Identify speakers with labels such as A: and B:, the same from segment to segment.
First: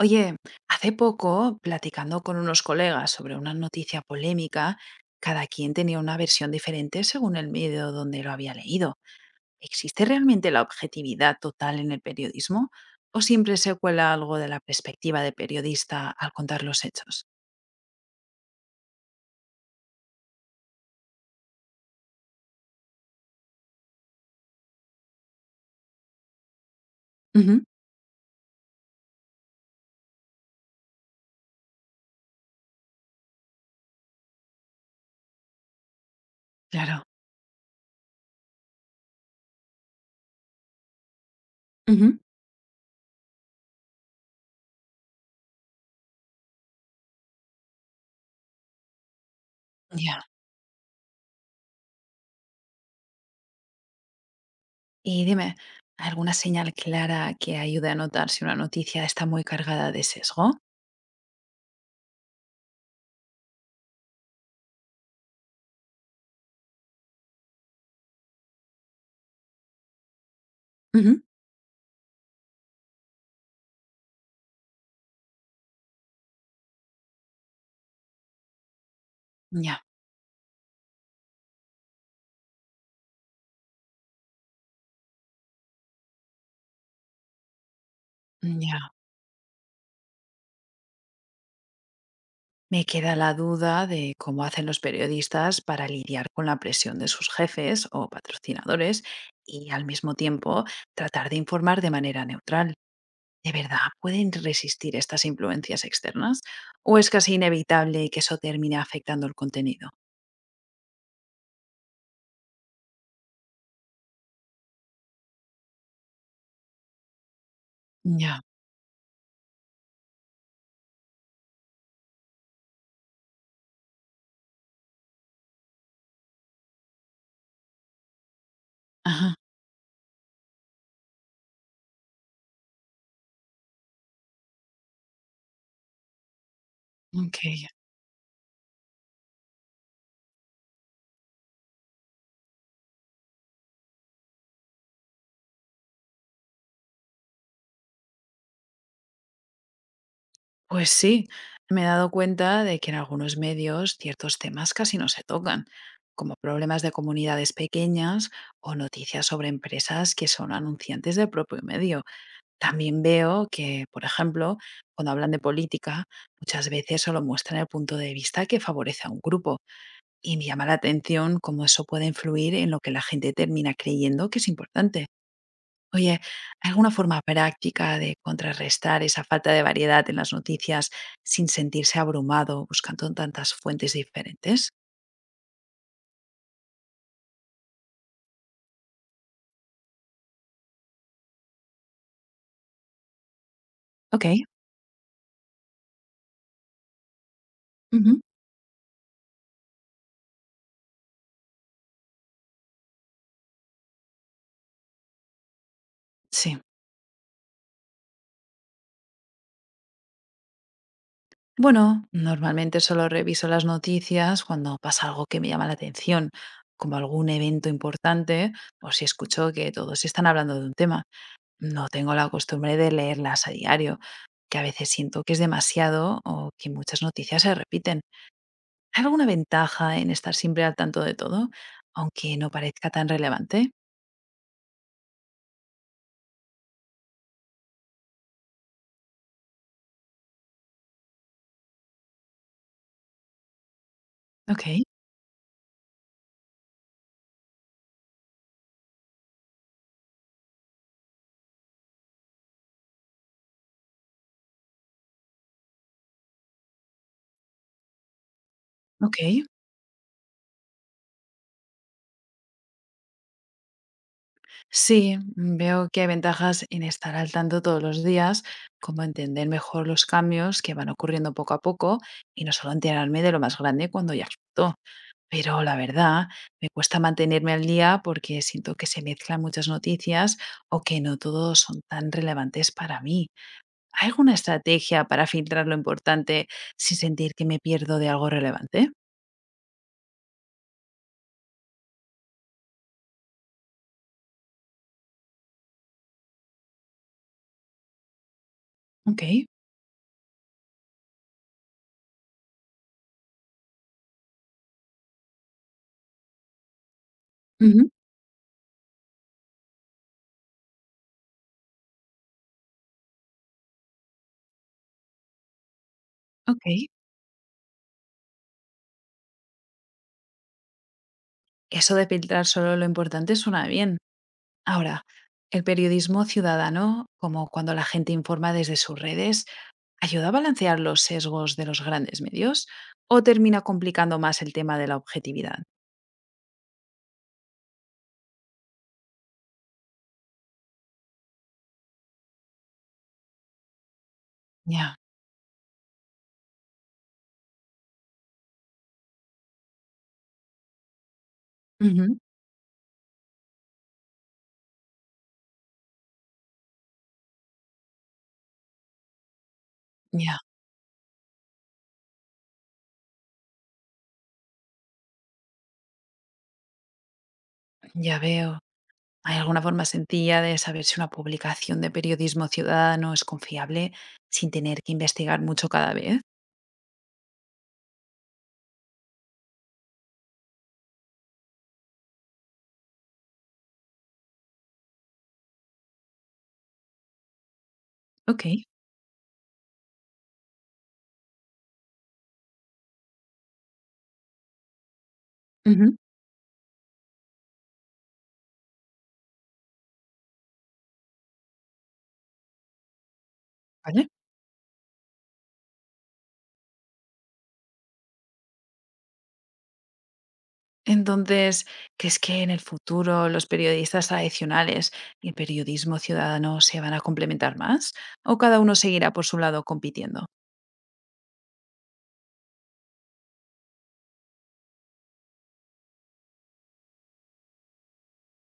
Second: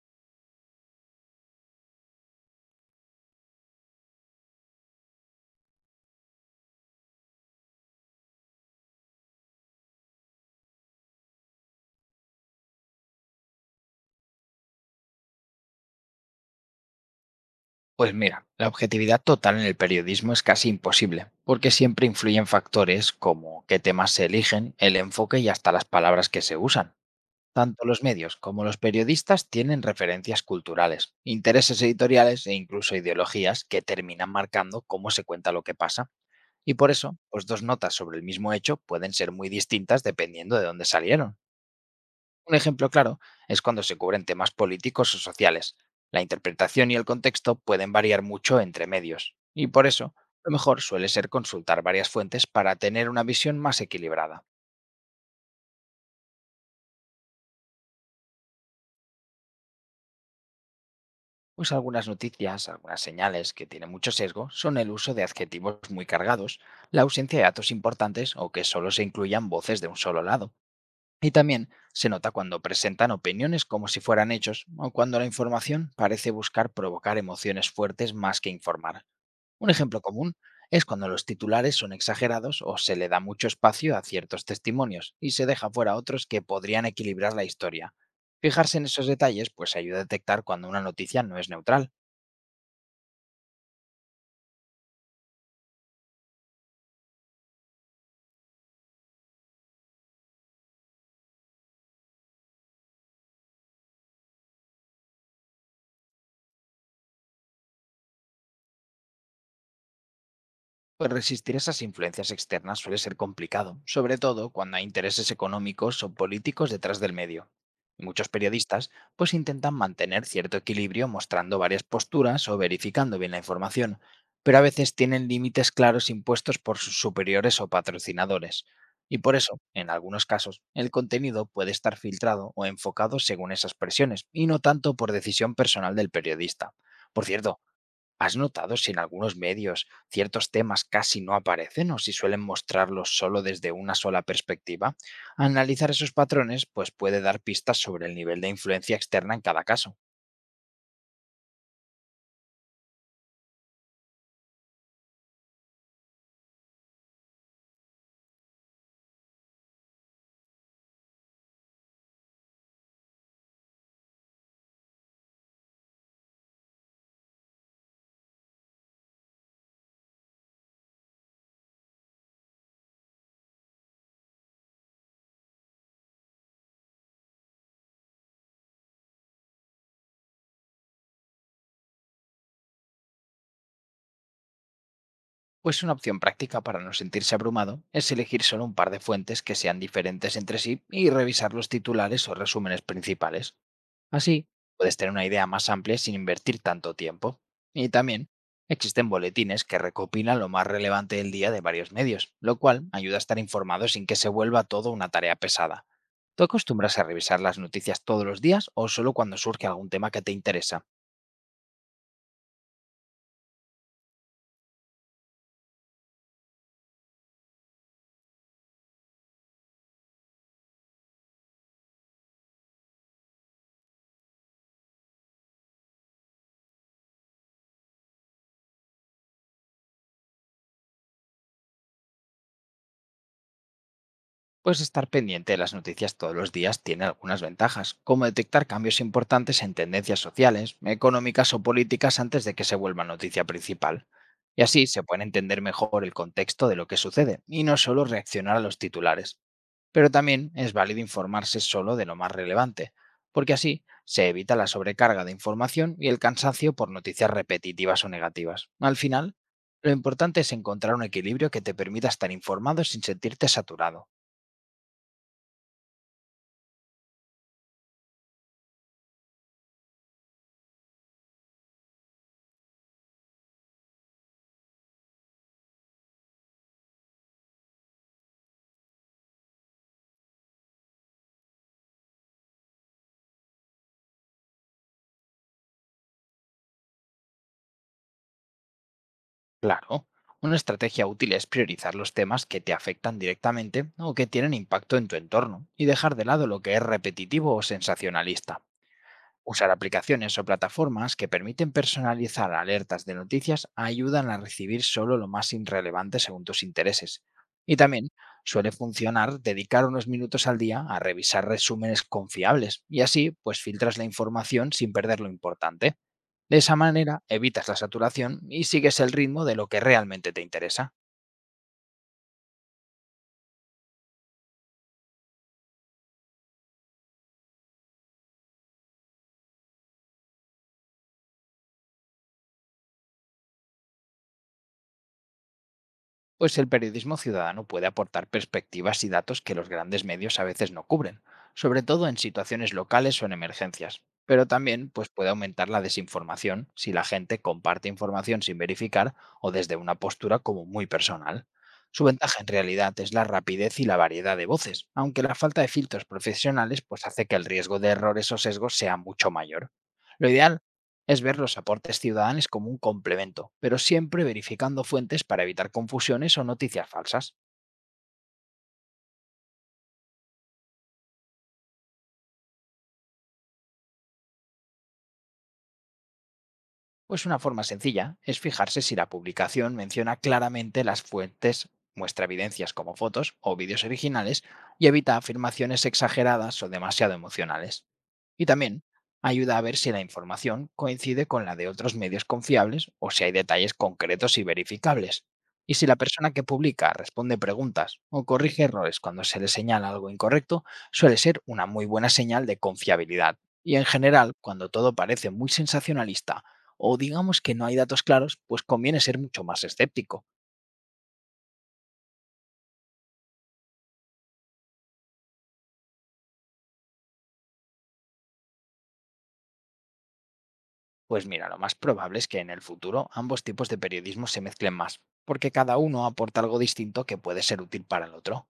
A: Oye, hace poco, platicando con unos colegas sobre una noticia polémica, cada quien tenía una versión diferente según el medio donde lo había leído. ¿Existe realmente la objetividad total en el periodismo? ¿O siempre se cuela algo de la perspectiva de periodista al contar los hechos?
B: Pues mira, la objetividad total en el periodismo es casi imposible, porque siempre influyen factores como qué temas se eligen, el enfoque y hasta las palabras que se usan.
A: Ujú,
B: Tanto los medios como los periodistas tienen referencias culturales, intereses editoriales e incluso ideologías que terminan marcando cómo se cuenta lo que pasa. Y por
A: claro.
B: eso, pues dos notas sobre el mismo hecho pueden ser muy distintas dependiendo de dónde salieron.
A: Ujú,
B: Un ejemplo claro es cuando se cubren temas políticos o sociales. La interpretación y el contexto pueden variar mucho entre medios, y por eso
A: ya.
B: lo mejor suele ser consultar varias fuentes para tener una visión más equilibrada.
A: Y dime, ¿alguna señal clara que ayude a notar si una noticia está muy cargada de sesgo?
B: Pues algunas noticias, algunas señales que tienen mucho sesgo son el uso de adjetivos muy cargados, la ausencia de datos importantes o que solo se incluyan voces de un solo lado.
A: Ujú,
B: Y también se nota cuando presentan opiniones como si fueran hechos o cuando la información parece buscar provocar emociones fuertes más que informar. Un
A: ya,
B: ejemplo común es cuando los titulares son exagerados o se le da mucho espacio a ciertos testimonios y se deja fuera otros que podrían equilibrar la historia.
A: ya.
B: Fijarse en esos detalles pues ayuda a detectar cuando una noticia no es neutral.
A: Me queda la duda de cómo hacen los periodistas para lidiar con la presión de sus jefes o patrocinadores y al mismo tiempo tratar de informar de manera neutral. ¿De verdad pueden resistir estas influencias externas? ¿O es casi inevitable que eso termine afectando el contenido?
B: Pues resistir esas influencias externas suele ser complicado, sobre todo cuando hay intereses económicos o políticos detrás del medio. Muchos
A: Ya,
B: periodistas pues intentan mantener cierto equilibrio mostrando varias posturas o verificando bien la información, pero a veces tienen límites claros impuestos por sus superiores o patrocinadores. Y
A: ajá,
B: por eso, en algunos casos, el contenido puede estar filtrado.
A: ok.
B: ¿Has notado si en algunos medios ciertos temas casi no aparecen o si suelen mostrarlos solo desde una sola perspectiva? Analizar esos patrones pues puede dar pistas sobre el nivel de influencia externa en cada caso.
A: Pues sí, me he dado cuenta de que en algunos medios ciertos temas casi no se tocan, como problemas de comunidades pequeñas o noticias sobre empresas que son anunciantes del propio medio. También veo que, por ejemplo, cuando hablan de política, muchas veces solo muestran el punto de vista que favorece a un grupo y me llama la atención cómo eso puede influir en lo que la gente termina creyendo que es importante. Oye, ¿hay ¿alguna forma práctica de contrarrestar esa falta de variedad en las noticias sin sentirse abrumado buscando tantas fuentes diferentes?
B: Pues una opción práctica para no sentirse abrumado es elegir solo un par de fuentes que sean diferentes entre sí y revisar los titulares o resúmenes principales.
A: Ok,
B: Así, puedes tener una idea más amplia sin invertir tanto tiempo. Y
A: ujú,
B: también existen boletines que recopilan lo más relevante del día de varios medios, lo cual ayuda a estar informado sin que se vuelva todo una tarea pesada. ¿Tú
A: sí.
B: acostumbras a revisar las noticias todos los días o solo cuando surge algún tema que te interesa?
A: Bueno, normalmente solo reviso las noticias cuando pasa algo que me llama la atención, como algún evento importante o si escucho que todos están hablando de un tema. No tengo la costumbre de leerlas a diario, que a veces siento que es demasiado o que muchas noticias se repiten. ¿Hay alguna ventaja en estar siempre al tanto de todo, aunque no parezca tan relevante?
B: Pues estar pendiente de las noticias todos los días tiene algunas ventajas, como detectar cambios importantes en tendencias sociales, económicas o políticas antes de que se vuelva noticia principal. Y
A: Okey,
B: así se puede entender mejor el contexto de lo que sucede y no solo reaccionar a los titulares. Pero también es válido informarse solo de lo más relevante, porque así se evita la sobrecarga de información y el cansancio por noticias repetitivas o negativas. Al final,
A: okey.
B: lo importante es encontrar un equilibrio que te permita estar informado sin sentirte saturado.
A: Sí, veo que hay ventajas en estar al tanto todos los días, como entender mejor los cambios que van ocurriendo poco a poco y no solo enterarme de lo más grande cuando ya explotó. Pero la verdad, me cuesta mantenerme al día porque siento que se mezclan muchas noticias o que no todos son tan relevantes para mí. ¿Hay alguna estrategia para filtrar lo importante sin sentir que me pierdo de algo relevante?
B: Claro, una estrategia útil es priorizar los temas que te afectan directamente o que tienen impacto en tu entorno y dejar de lado lo que es repetitivo o sensacionalista.
A: Ok,
B: Usar aplicaciones o plataformas que permiten personalizar alertas de noticias ayudan a recibir solo lo más irrelevante según tus intereses. Y
A: ujú,
B: también suele funcionar dedicar unos minutos al día a revisar resúmenes confiables y así pues filtras la información sin perder lo importante. De
A: ok.
B: esa manera evitas la saturación y sigues el ritmo de lo que realmente te interesa.
A: Eso de filtrar solo lo importante suena bien. Ahora, el periodismo ciudadano, como cuando la gente informa desde sus redes, ¿ayuda a balancear los sesgos de los grandes medios o termina complicando más el tema de la objetividad?
B: Pues el periodismo ciudadano puede aportar perspectivas y datos que los grandes medios a veces no cubren, sobre todo en situaciones locales o en emergencias. Pero también
A: Ya,
B: pues, puede aumentar la desinformación si la gente comparte información sin verificar o desde una postura como muy personal. Su
A: ujú,
B: ventaja en realidad es la rapidez y la variedad de voces, aunque la falta de filtros profesionales pues, hace que el riesgo de errores o sesgos sea mucho mayor. Lo
A: ya,
B: ideal es ver los aportes ciudadanos como un complemento, pero siempre verificando fuentes para evitar confusiones o noticias falsas.
A: ya veo. ¿Hay alguna forma sencilla de saber si una publicación de periodismo ciudadano es confiable sin tener que investigar mucho cada vez?
B: Pues una forma sencilla es fijarse si la publicación menciona claramente las fuentes, muestra evidencias como fotos o vídeos originales y evita afirmaciones exageradas o demasiado emocionales.
A: Ok,
B: Y también ayuda a ver si la información coincide con la de otros medios confiables o si hay detalles concretos y verificables. Y si
A: ujú,
B: la persona que publica responde preguntas o corrige errores cuando se le señala algo incorrecto, suele ser una muy buena señal de confiabilidad. Y en
A: ¿vale?
B: general, cuando todo parece muy sensacionalista o digamos que no hay datos claros, pues conviene ser mucho más escéptico.
A: Entonces, ¿crees que en el futuro los periodistas tradicionales y el periodismo ciudadano se van a complementar más? ¿O cada uno seguirá por su lado compitiendo?
B: Pues mira, lo más probable es que en el futuro ambos tipos de periodismo se mezclen más, porque cada uno aporta algo distinto que puede ser útil para el otro.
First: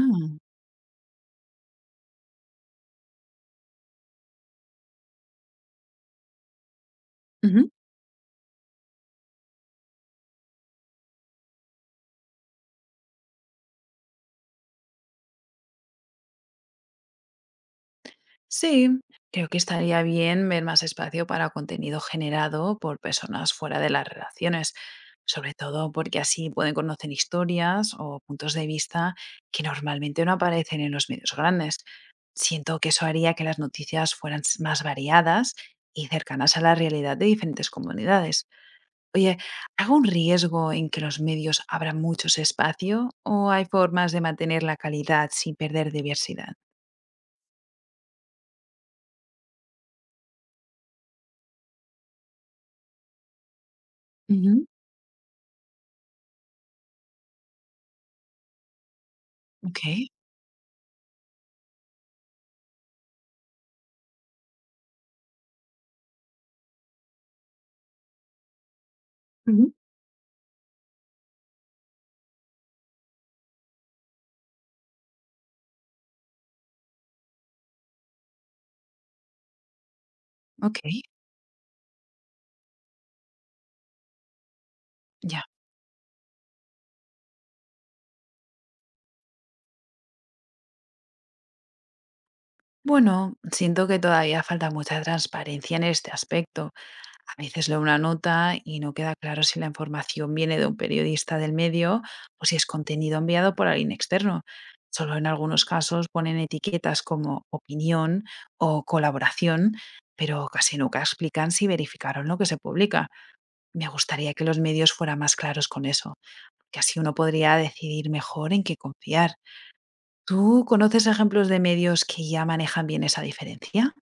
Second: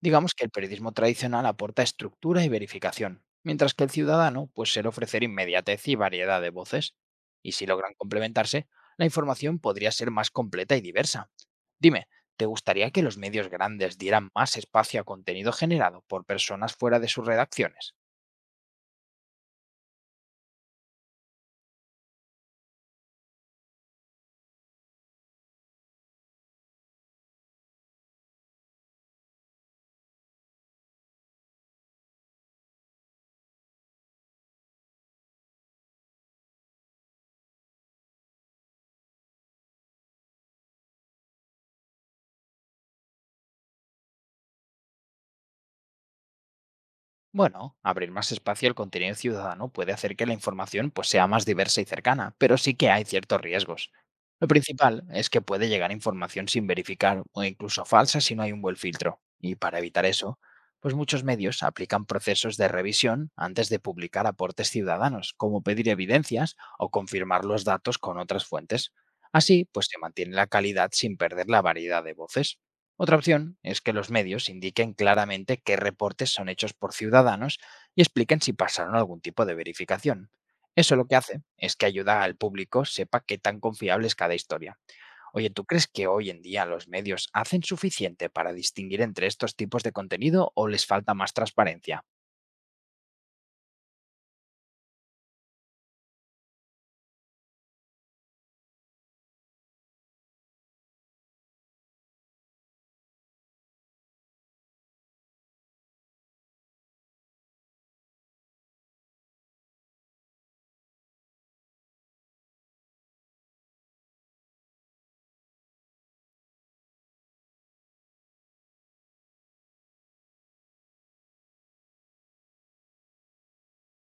B: Digamos que el periodismo tradicional aporta estructura y verificación, mientras que el ciudadano puede suele ofrecer inmediatez y variedad de voces. Y si
A: ujú.
B: logran complementarse, la información podría ser más completa y diversa. Dime, ¿te gustaría que los medios grandes dieran más espacio a contenido generado por personas fuera de sus redacciones?
A: Sí, creo que estaría bien ver más espacio para contenido generado por personas fuera de las relaciones, sobre todo porque así pueden conocer historias o puntos de vista que normalmente no aparecen en los medios grandes. Siento que eso haría que las noticias fueran más variadas y cercanas a la realidad de diferentes comunidades. Oye, ¿hago un riesgo en que los medios abran muchos espacio o hay formas de mantener la calidad sin perder diversidad?
B: Bueno, abrir más espacio al contenido ciudadano puede hacer que la información pues, sea más diversa y cercana, pero sí que hay ciertos riesgos. Lo
A: Ujú.
B: principal es que puede llegar información sin verificar o incluso falsa si no hay un buen filtro. Y para
A: Ok.
B: evitar eso, pues muchos medios aplican procesos de revisión antes de publicar aportes ciudadanos, como pedir evidencias o confirmar los datos con otras fuentes. Así, pues se mantiene la calidad sin perder la variedad de voces. Otra opción es que los medios indiquen claramente qué reportes son hechos por ciudadanos y expliquen si pasaron algún tipo de verificación.
A: Ok,
B: Eso lo que hace es que ayuda al público sepa qué tan confiable es cada historia.
A: ya.
B: Oye, ¿tú crees que hoy en día los medios hacen suficiente para distinguir entre estos tipos de contenido o les falta más transparencia?
A: Bueno, siento que todavía falta mucha transparencia en este aspecto. A veces leo una nota y no queda claro si la información viene de un periodista del medio o si es contenido enviado por alguien externo. Solo en algunos casos ponen etiquetas como opinión o colaboración, pero casi nunca explican si verificaron lo que se publica. Me gustaría que los medios fueran más claros con eso, que así uno podría decidir mejor en qué confiar. ¿Tú conoces ejemplos de medios que ya manejan bien esa diferencia?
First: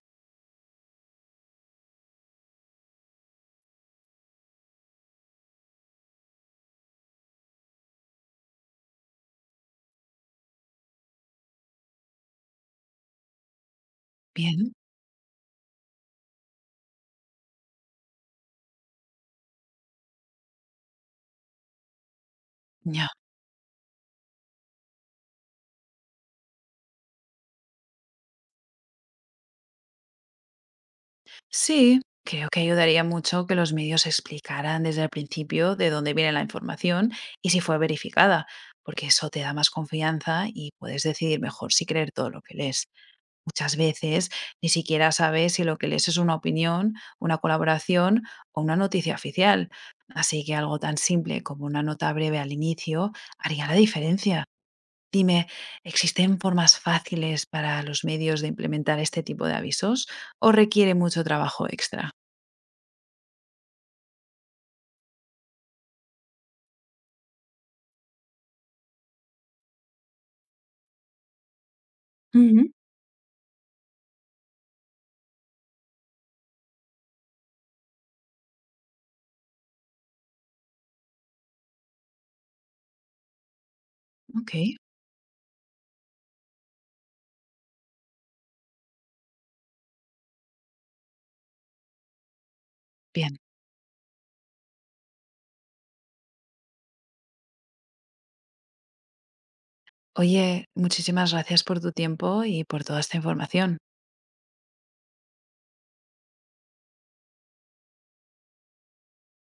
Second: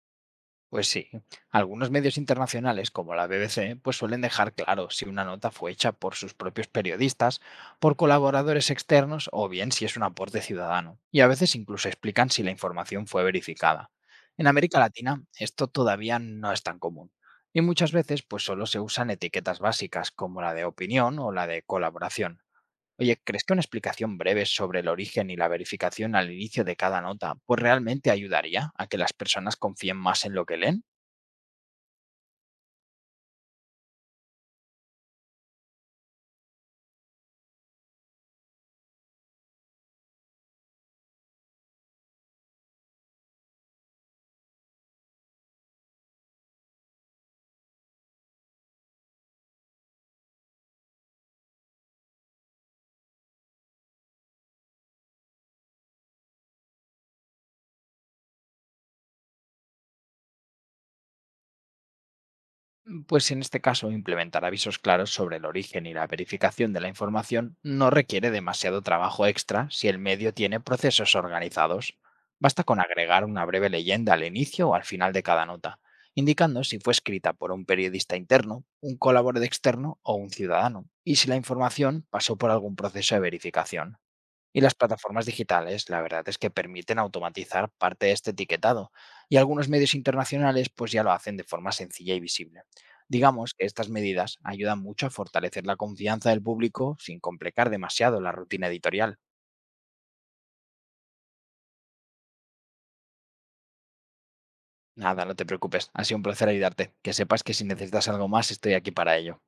B: Pues sí, algunos medios internacionales como la BBC pues suelen dejar claro si una nota fue hecha por sus propios periodistas, por colaboradores externos o bien si es un aporte ciudadano. Y a veces incluso explican si la información fue verificada. En
A: Bien,
B: América Latina esto todavía no es tan común. Y muchas veces pues solo se usan etiquetas básicas como la de opinión o la de colaboración.
A: ya.
B: Oye, ¿crees que una explicación breve sobre el origen y la verificación al inicio de cada nota pues realmente ayudaría a que las personas confíen más en lo que leen?
A: Sí, creo que ayudaría mucho que los medios explicaran desde el principio de dónde viene la información y si fue verificada, porque eso te da más confianza y puedes decidir mejor si creer todo lo que lees. Muchas veces ni siquiera sabes si lo que lees es una opinión, una colaboración o una noticia oficial. Así que algo tan simple como una nota breve al inicio haría la diferencia. Dime, ¿existen formas fáciles para los medios de implementar este tipo de avisos o requiere mucho trabajo extra?
B: Pues en este caso, implementar avisos claros sobre el origen y la verificación de la información no requiere demasiado trabajo extra si el medio tiene procesos organizados. Basta
A: Ujú.
B: con agregar una breve leyenda al inicio o al final de cada nota, indicando si fue escrita por un periodista interno, un colaborador externo o un ciudadano, y si la información pasó por algún proceso de verificación.
A: Ok,
B: Y las plataformas digitales, la verdad es que permiten automatizar parte de este etiquetado, y algunos medios internacionales pues ya lo hacen de forma sencilla y visible.
A: bien.
B: Digamos que estas medidas ayudan mucho a fortalecer la confianza del público sin complicar demasiado la rutina editorial.
A: Oye, muchísimas gracias por tu tiempo y por toda esta información.
B: Nada, no te preocupes, ha sido un placer ayudarte. Que sepas que si necesitas algo más estoy aquí para ello.